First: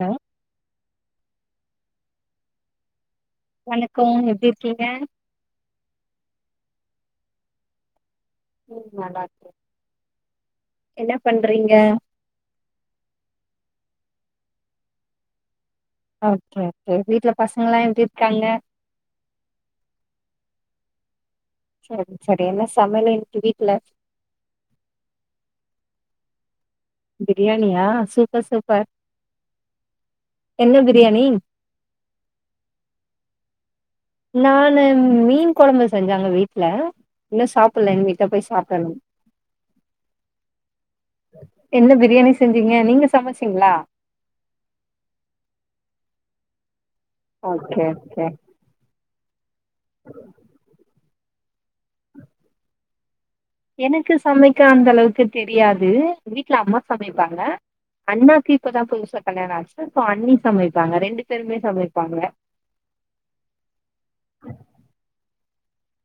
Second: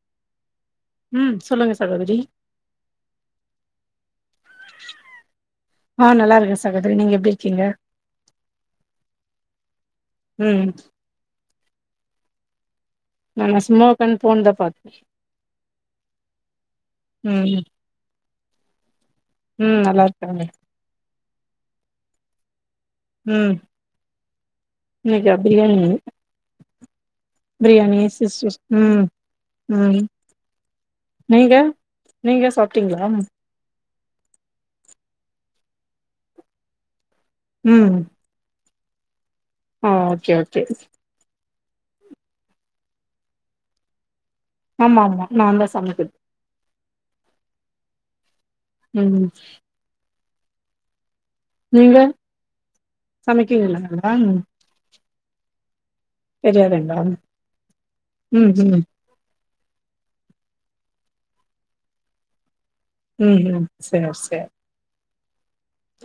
அ ம் சொல்லுங்க சகோதரி வணக்கோ எப்டி இருக்கீங்க ஆ நல்லா இருக்க சகோதரி நீங்க எப்டி இருக்கீங்க ம் நல்லாருக்கே ம் என்னப் பண்றீங்க நாங்க சும்மா உக்காந்து ஃபோன் தா பாத் ஓகே ஓகே வீட்ல ம் பசங்கெல்லா எப்டி இருக்காங்க ம் நல்லாருக்காங்க சரி சரி என்ன சமையல் இன்னைக்கி ம் வீட்ல இன்னைக்கா பிரியாணி பிரியாணியா சூப்பர் சிஸ்சிஸ் சூப்பர் ம் ம் என்ன பிரியாணி நீங்க நீங்க சாப்ட்டீங்ளா நானு மீன் கொழம்பு செஞ்சாங்க வீட்ல இன்னு சாப்பில்ல ம் இனிமேட் தா போய் சாப்படணு ஆ ஓகே ஓகே என்ன பிரியாணி செஞ்சீங்க நீங்க சமைச்சீங்ளா ஆம்மாமா நா தா சமைக்கிறது ஓகே ஓகே ம் நீங்க சமைக்குவீங்களா நல்லா எனக்கு ம். சமைக்க அந்த அளவுக்கு தெரியாது வீட்ல அம்மா தெரியாதுங்களா சமைப்பாங்க ம் அண்ணாக்கு ம் இப்பதா புதுசா கல்யாணோ ஆச்சி அண்ணி சமைப்பாங்க ரெண்டு பேருமே சமைப்பாங்க ம் ம் சேர் சேர்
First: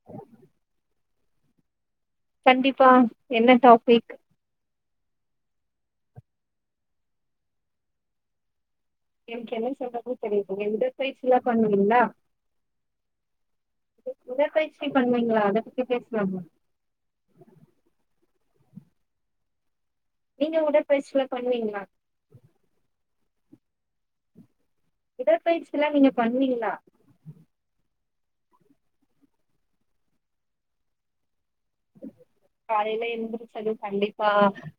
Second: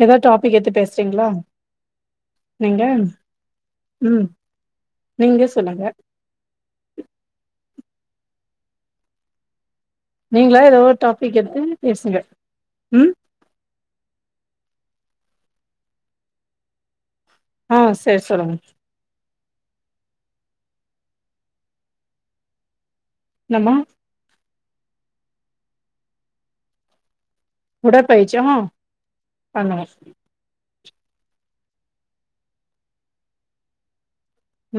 எதாவுது டாபிக் எடுத்து பேசுறீங்ளா கண்டிப்பா என்ன டாபிக் ம் நீங்க சொல்லுங்க எனக்கு என்ன சொல்றது நீங்களா எதோ ஒரு டாபிக் எடுத்து பேசுங்க ம் உடற்பயிற்சி பண்ணுவீங்ளா அத பத்தி பேசலாமா ஓ சரி சொல்லுங்க நீங்க உடற்பயிற்சி பண்ணுவீங்களா என்னம்மா உடற்பயிற்சில்லா நீங்க பண்ணுவீங்களா உடற்பயிர்ச்சியா ஆ பண்ணுவே காலையில எந்திருச்சதும் கண்டிப்பா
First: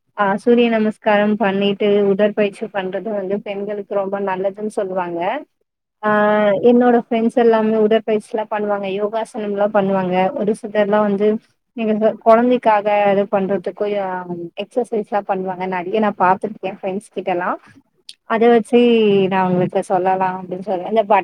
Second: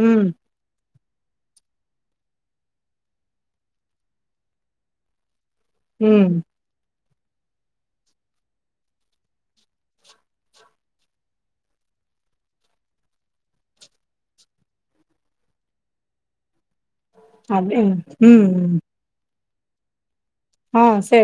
ம் ஆ சூரிய நமஸ்காரம் பண்ணிட்டு உடற்பயிற்சி பண்றது வந்து பெண்களுக்கு ரொம்ப நல்லதுன் சொல்லுவாங்க ஆ ம் என்னோட ஃப்ரெண்ட்ஸ் எல்லாமே உடற்பயிற்சி எல்லா பண்ணுவாங்க யோகாசனம் எல்லா பண்ணுவாங்க ஒரு சிலர்ல்லா வந்து நீங்க கொ கொழந்தைக்காக இது பண்றதுக்கு ஆ ம் எக்ஸசைஸ் ஆ பண்ணுவாங்க நறைய நா பாத்துருக்கே ப்ரெண்ட்ஸ் ட்டல்லா அப்டிங் அத ம் ம் வச்சி நா உங்களுக்கு சொல்லலா அப்படின் ஆ சொல்ல அந்த பாட்டு சரி